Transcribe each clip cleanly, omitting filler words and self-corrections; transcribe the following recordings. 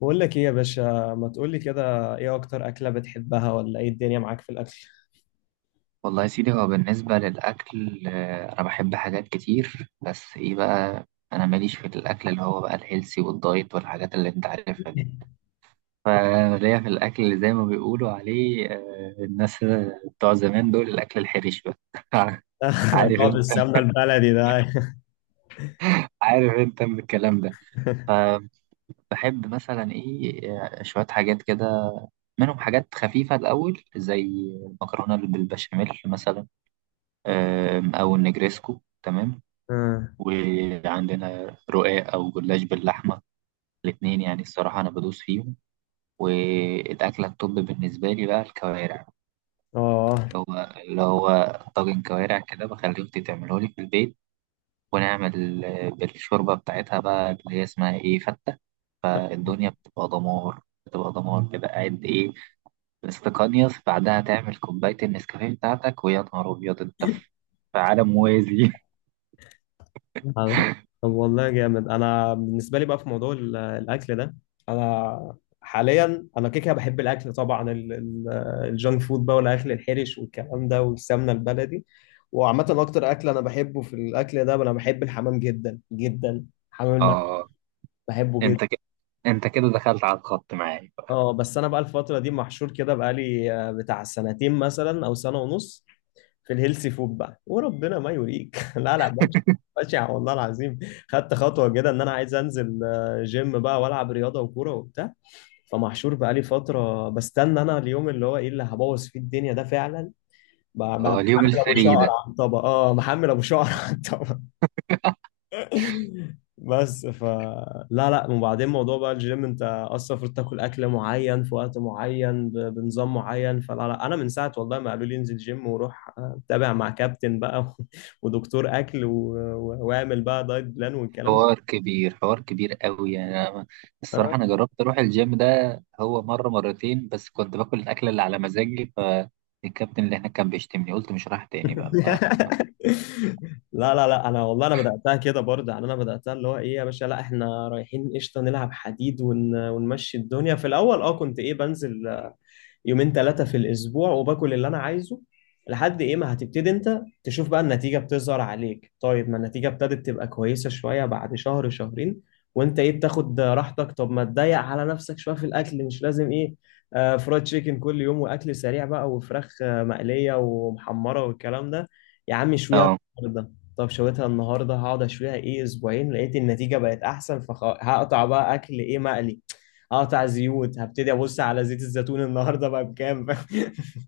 بقول لك ايه يا باشا؟ ما تقول لي كده، ايه اكتر اكله بتحبها، ولا ايه الدنيا معاك في الاكل؟ والله يا سيدي هو بالنسبة للأكل أنا بحب حاجات كتير، بس إيه بقى. أنا ماليش في الأكل اللي هو بقى الهيلسي والدايت والحاجات اللي أنت عارفها دي. فليا في الأكل اللي زي ما بيقولوا عليه، الناس بتوع زمان دول، الأكل الحرش بقى. اللي عارف هو أنت بالسمنه البلدي ده. عارف أنت من الكلام ده. فبحب مثلا إيه، شوية حاجات كده، منهم حاجات خفيفة الأول زي المكرونة بالبشاميل مثلا، أو النجريسكو، تمام. اه. وعندنا رقاق أو جلاش باللحمة، الاتنين يعني الصراحة أنا بدوس فيهم. والأكلة الطب بالنسبة لي بقى الكوارع، آه. اللي هو طاجن كوارع كده بخلي أختي تعمله لي في البيت، ونعمل بالشوربة بتاعتها بقى اللي هي اسمها إيه، فتة. فالدنيا بتبقى دمار، بتبقى دمار كده، قاعد إيه، مستقنيص، بعدها تعمل كوباية النسكافيه بتاعتك، ويا نهار أبيض، أنت في في عالم موازي. طب والله جامد. انا بالنسبه لي بقى في موضوع الاكل ده، انا حاليا انا كده كده بحب الاكل طبعا، الجانك فود بقى والاكل الحرش والكلام ده والسمنه البلدي، وعامه اكتر اكل انا بحبه في الاكل ده انا بحب الحمام جدا جدا، حمام المحشي، آه. بحبه جدا. أنت كده أنت كده دخلت على الخط معايا. اه بس انا بقى الفتره دي محشور كده بقالي بتاع سنتين مثلا او سنه ونص في الهيلثي فود بقى، وربنا ما يوريك. لا لا ماشي. ماشي والله العظيم، خدت خطوه كده ان انا عايز انزل جيم بقى والعب رياضه وكوره وبتاع. فمحشور بقالي فتره بستنى انا اليوم اللي هو ايه، اللي هبوظ فيه الدنيا ده فعلا، اليوم محمل ابو شعر الفري ده. على الطبق. اه محمل ابو شعر على الطبق بس لا لا، وبعدين موضوع بقى الجيم. انت اصلا المفروض تاكل اكل معين في وقت معين، بنظام معين، فلا لا، انا من ساعه والله ما قالوا لي انزل جيم وروح تابع مع كابتن بقى ودكتور اكل واعمل بقى دايت بلان والكلام ده. حوار كبير، حوار كبير قوي. يعني أنا الصراحة آه. أنا جربت أروح الجيم ده هو مرة مرتين، بس كنت باكل الأكلة اللي على مزاجي، فالكابتن اللي هناك كان بيشتمني، قلت مش رايح تاني بقى لا لا لا، انا والله انا بداتها كده برضه، يعني انا بداتها اللي هو ايه يا باشا، لا احنا رايحين قشطه نلعب حديد ونمشي الدنيا في الاول. اه كنت ايه، بنزل يومين ثلاثة في الأسبوع وباكل اللي أنا عايزه، لحد إيه ما هتبتدي أنت تشوف بقى النتيجة بتظهر عليك. طيب ما النتيجة ابتدت تبقى كويسة شوية بعد شهر شهرين، وأنت إيه بتاخد راحتك، طب ما تضيق على نفسك شوية في الأكل، مش لازم إيه فرايد تشيكن كل يوم وأكل سريع بقى وفراخ مقلية ومحمرة والكلام ده، يا عم اشويها آه. النهاردة. طب شويتها النهارده، هقعد اشويها ايه اسبوعين، لقيت النتيجه بقت احسن، فهقطع بقى اكل ايه مقلي، هقطع زيوت، هبتدي ابص على زيت الزيتون النهارده بقى بكام.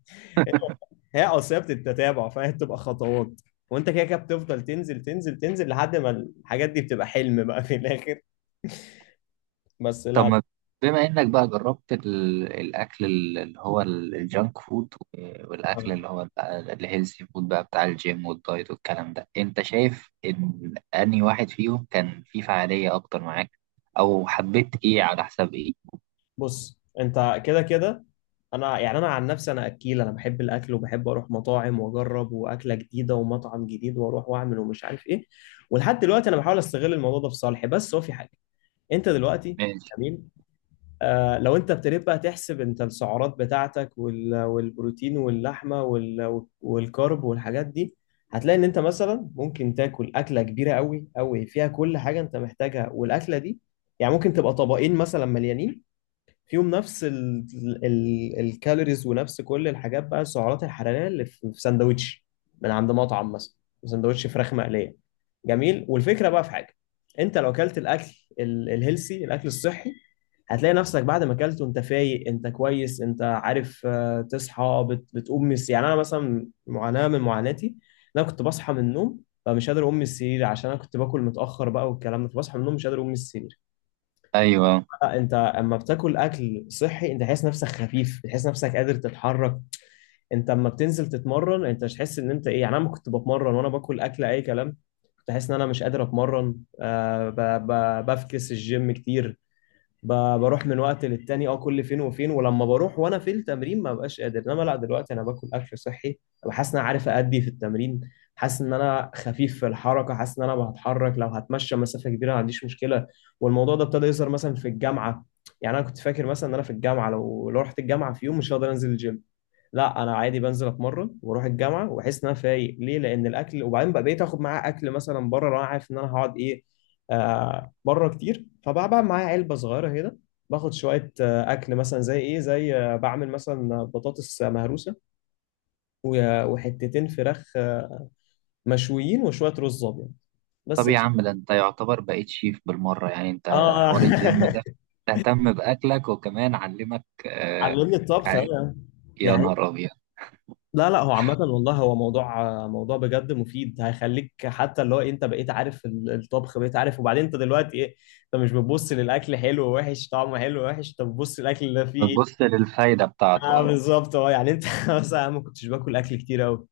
هي اصل هي بتتتابع، فهي بتبقى خطوات، وانت كده كده بتفضل تنزل تنزل تنزل لحد ما الحاجات دي بتبقى حلم بقى في الاخر، بس طب لا. ما، بما إنك بقى جربت الأكل اللي هو الجانك فود، والأكل اللي لا. هو بقى الهيلثي فود بقى بتاع الجيم والدايت والكلام ده، أنت شايف إن أنهي واحد فيهم كان فيه فعالية أكتر معاك، أو حبيت إيه على حساب بص انت كده كده، انا يعني انا عن نفسي انا اكيل، انا بحب الاكل وبحب اروح مطاعم واجرب واكله جديده ومطعم جديد واروح واعمل ومش عارف ايه، ولحد دلوقتي انا بحاول استغل الموضوع ده في صالحي، بس هو في حاجه. انت دلوقتي إيه؟ جميل. لو انت ابتديت بقى تحسب انت السعرات بتاعتك والبروتين واللحمه والكارب والحاجات دي، هتلاقي ان انت مثلا ممكن تاكل اكله كبيره قوي قوي فيها كل حاجه انت محتاجها، والاكله دي يعني ممكن تبقى طبقين مثلا مليانين، فيهم نفس ال ال الكالوريز ونفس كل الحاجات بقى، السعرات الحراريه اللي في سندوتش من عند مطعم مثلا، سندوتش فراخ مقليه. جميل. والفكره بقى في حاجه، انت لو اكلت الاكل الهيلسي، الاكل الصحي، هتلاقي نفسك بعد ما اكلت وانت فايق انت كويس، انت عارف تصحى بتقوم يعني انا مثلا معاناة من معاناتي، إن انا كنت بصحى من النوم فمش قادر اقوم من السرير عشان انا كنت باكل متاخر بقى والكلام ده، فبصحى من النوم مش قادر اقوم من السرير. ايوه. لا، انت اما بتاكل اكل صحي انت تحس نفسك خفيف، بتحس نفسك قادر تتحرك، انت اما بتنزل تتمرن انت مش تحس ان انت ايه، يعني انا لما كنت بتمرن وانا باكل اكل اي كلام كنت حاسس ان انا مش قادر اتمرن. آه ب... بفكس الجيم كتير، بروح من وقت للتاني، اه كل فين وفين، ولما بروح وانا في التمرين ما ببقاش قادر. انما لا، دلوقتي انا باكل اكل صحي وحاسس ان انا عارف ادي في التمرين، حاسس ان انا خفيف في الحركه، حاسس ان انا بتحرك، لو هتمشى مسافه كبيره ما عنديش مشكله. والموضوع ده ابتدى يظهر مثلا في الجامعه، يعني انا كنت فاكر مثلا ان انا في الجامعه لو رحت الجامعه في يوم مش هقدر انزل الجيم، لا انا عادي بنزل اتمرن واروح الجامعه واحس ان انا فايق، ليه؟ لان الاكل. وبعدين بقى بقيت اخد معاه اكل مثلا بره، لو انا عارف ان انا هقعد ايه بره كتير، فبقى معايا علبه صغيره كده، باخد شويه اكل مثلا، زي ايه، زي بعمل مثلا بطاطس مهروسه وحتتين فراخ مشويين وشويه رز ابيض. طب بس. يا عم، ده انت يعتبر بقيت شيف بالمره. يعني انت، اه. حوار الجيم ده، تهتم باكلك، وكمان علمك آه علمني الطبخ حاجة. أنا. دي يا نهار ابيض. لا لا، هو عامة والله هو موضوع بجد مفيد، هيخليك حتى اللي هو إيه، انت بقيت عارف الطبخ، بقيت عارف، وبعدين انت دلوقتي ايه، انت مش بتبص للاكل حلو ووحش، طعمه حلو ووحش، انت بتبص للاكل اللي فيه ايه. بتبص للفايده بتاعته، اه اه. بالظبط، اه يعني انت مثلا أنا ما كنتش باكل اكل كتير قوي،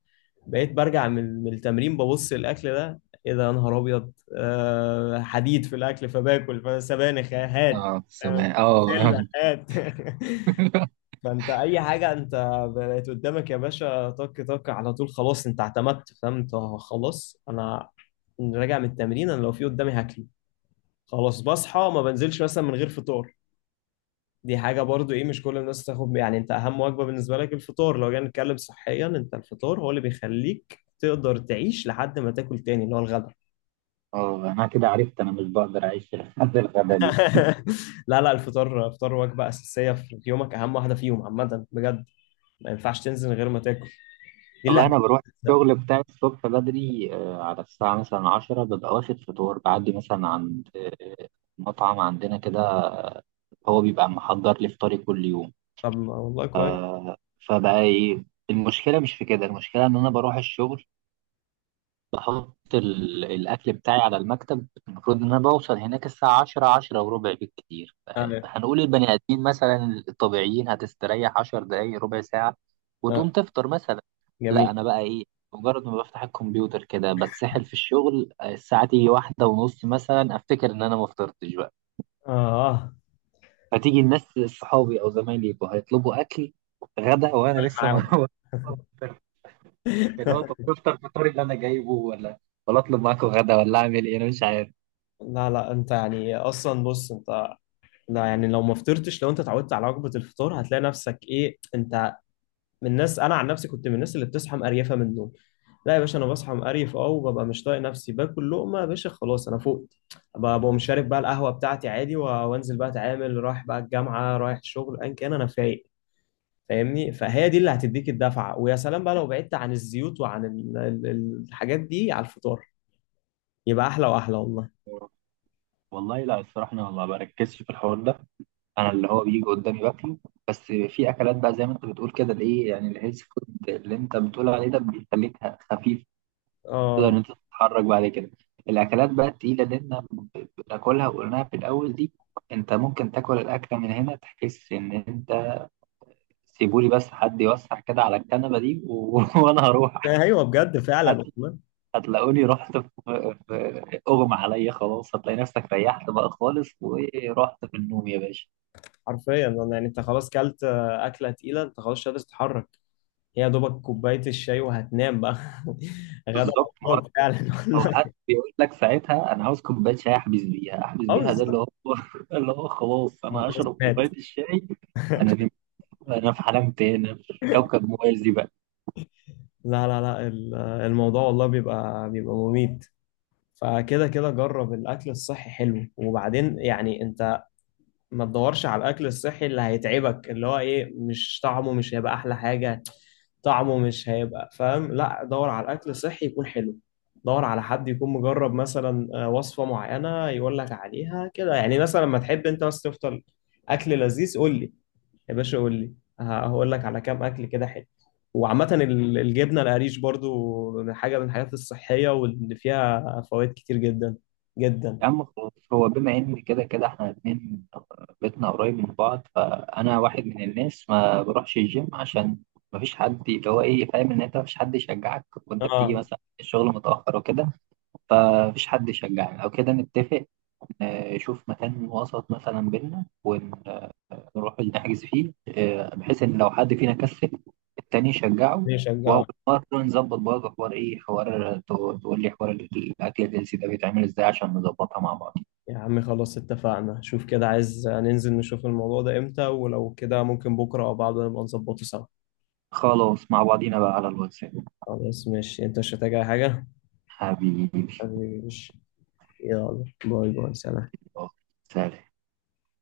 بقيت برجع من التمرين ببص الاكل ده، ايه ده يا نهار ابيض، آه حديد في الاكل، فباكل فسبانخ هات، اه، سمع، اه. بسله هات. فانت اي حاجه انت بقت قدامك يا باشا طك طك على طول، خلاص انت اعتمدت، فاهم انت؟ خلاص انا راجع من التمرين، انا لو في قدامي هاكله. خلاص بصحى ما بنزلش مثلا من غير فطار، دي حاجه برضو ايه مش كل الناس تاخد، يعني انت اهم وجبه بالنسبه لك الفطار، لو جينا نتكلم صحيا انت الفطار هو اللي بيخليك تقدر تعيش لحد ما تاكل تاني اللي هو الغدا. اه، انا كده عرفت انا مش بقدر اعيش لحد الغدا دي. لا لا الفطار، الفطار وجبه اساسيه في يومك، اهم واحده فيهم عامه بجد، ما ينفعش تنزل من غير ما تاكل، دي اللي والله انا بروح هتبدأ. الشغل بتاعي الصبح بدري، على الساعه مثلا 10، ببقى واخد فطور بعدي مثلا عند مطعم عندنا كده، هو بيبقى محضر لي فطاري كل يوم. طب ما والله كويس. فبقى ايه، المشكله مش في كده، المشكله ان انا بروح الشغل بحط الاكل بتاعي على المكتب. المفروض ان انا بوصل هناك الساعه 10، 10 وربع بالكتير. ايوه. هنقول البني ادمين مثلا الطبيعيين هتستريح 10 دقايق، ربع ساعه، وتقوم اه. تفطر مثلا. لا جميل. انا بقى ايه، مجرد ما بفتح الكمبيوتر كده بتسحل في الشغل، الساعه تيجي واحدة ونص مثلا افتكر ان انا ما فطرتش بقى. اه. فتيجي الناس، صحابي او زمايلي، يبقوا هيطلبوا اكل غدا، وانا لسه معاهم. ما. اللي هو، طب تفطر الفطار اللي انا جايبه، ولا اطلب معاكم غدا، ولا اعمل ايه، انا مش عارف. لا لا، انت يعني اصلا بص انت، لا يعني لو ما فطرتش، لو انت اتعودت على وجبه الفطار هتلاقي نفسك ايه، انت من الناس، انا عن نفسي كنت من الناس اللي بتصحى مقريفه من النوم. لا يا باشا، انا بصحى مقريف اه، وببقى مش طايق نفسي باكل لقمه يا باشا، خلاص انا فقت، ببقى مش شارب بقى القهوه بتاعتي عادي، وانزل بقى اتعامل رايح بقى الجامعه، رايح الشغل ان كان انا فايق، فاهمني؟ فهي دي اللي هتديك الدفعه، ويا سلام بقى لو بعدت عن الزيوت وعن الحاجات دي على الفطار، يبقى احلى واحلى والله. والله لا، الصراحة أنا ما بركزش في الحوار ده. أنا اللي هو بيجي قدامي باكله، بس في أكلات بقى زي ما أنت بتقول كده، اللي إيه يعني الهيلث فود اللي أنت بتقول عليه ده، بيخليك خفيف، تقدر إن اه. أنت تتحرك بعد كده. الأكلات بقى التقيلة اللي إحنا بناكلها وقلناها في الأول دي، أنت ممكن تاكل الأكلة من هنا تحس إن أنت، سيبولي بس حد يوسع كده على الكنبة دي وأنا هروح. ايوه بجد فعلا والله، هتلاقوني رحت في اغمى عليا خلاص. هتلاقي نفسك ريحت بقى خالص ورحت في النوم يا باشا. حرفيا. أنا يعني انت خلاص كلت اكله تقيله انت خلاص مش قادر تتحرك، هي يا دوبك كوبايه الشاي وهتنام بقى. غدا بالظبط، ما هو بطنك فعلا او والله. حد بيقول لك ساعتها، انا عاوز كوبايه شاي احبس بيها، احبس اه بيها، ده اللي بالظبط. هو اللي هو خلاص، انا هو خلاص هشرب كوبايه مات. الشاي. انا نمت، انا في عالم تاني، أنا في كوكب موازي بقى. لا لا لا، الموضوع والله بيبقى مميت. فكده كده جرب الاكل الصحي، حلو، وبعدين يعني انت ما تدورش على الاكل الصحي اللي هيتعبك، اللي هو ايه مش طعمه مش هيبقى احلى حاجه، طعمه مش هيبقى، فاهم؟ لا، دور على الاكل الصحي يكون حلو، دور على حد يكون مجرب مثلا وصفه معينه يقول لك عليها كده، يعني مثلا لما تحب انت بس تفطر اكل لذيذ قول لي يا باشا، قول لي، هقول لك على كام اكل كده حلو. وعامة الجبنة القريش برضو من حاجة من الحاجات الصحية واللي فيها فوائد كتير جدا جدا. يا عم خلاص، هو بما ان كده كده احنا الاتنين بيتنا قريب من بعض، فانا واحد من الناس ما بروحش الجيم عشان ما فيش حد اللي هو ايه، فاهم ان انت ما فيش حد يشجعك، وانت بتيجي اه. مثلا الشغل متاخر وكده، فما فيش حد يشجعك. او كده نتفق، نشوف مكان وسط مثلا بينا ونروح نحجز فيه، بحيث ان لو حد فينا كسل التاني يشجعه. وهو بيشجعك. مرة نظبط برضه حوار ايه، حوار، تقول لي حوار الاكل الجنسي ده بيتعمل ازاي عشان نظبطها مع بعض. يا عم خلاص اتفقنا، شوف كده عايز ننزل نشوف الموضوع ده امتى، ولو كده ممكن بكرة او بعده نبقى نظبطه سوا. خلاص مع بعضينا بقى على الواتساب. خلاص ماشي، انت مش هتحتاج اي حاجة. حبيبي. حبيبي ماشي. يلا باي باي سلام. آه، سلام.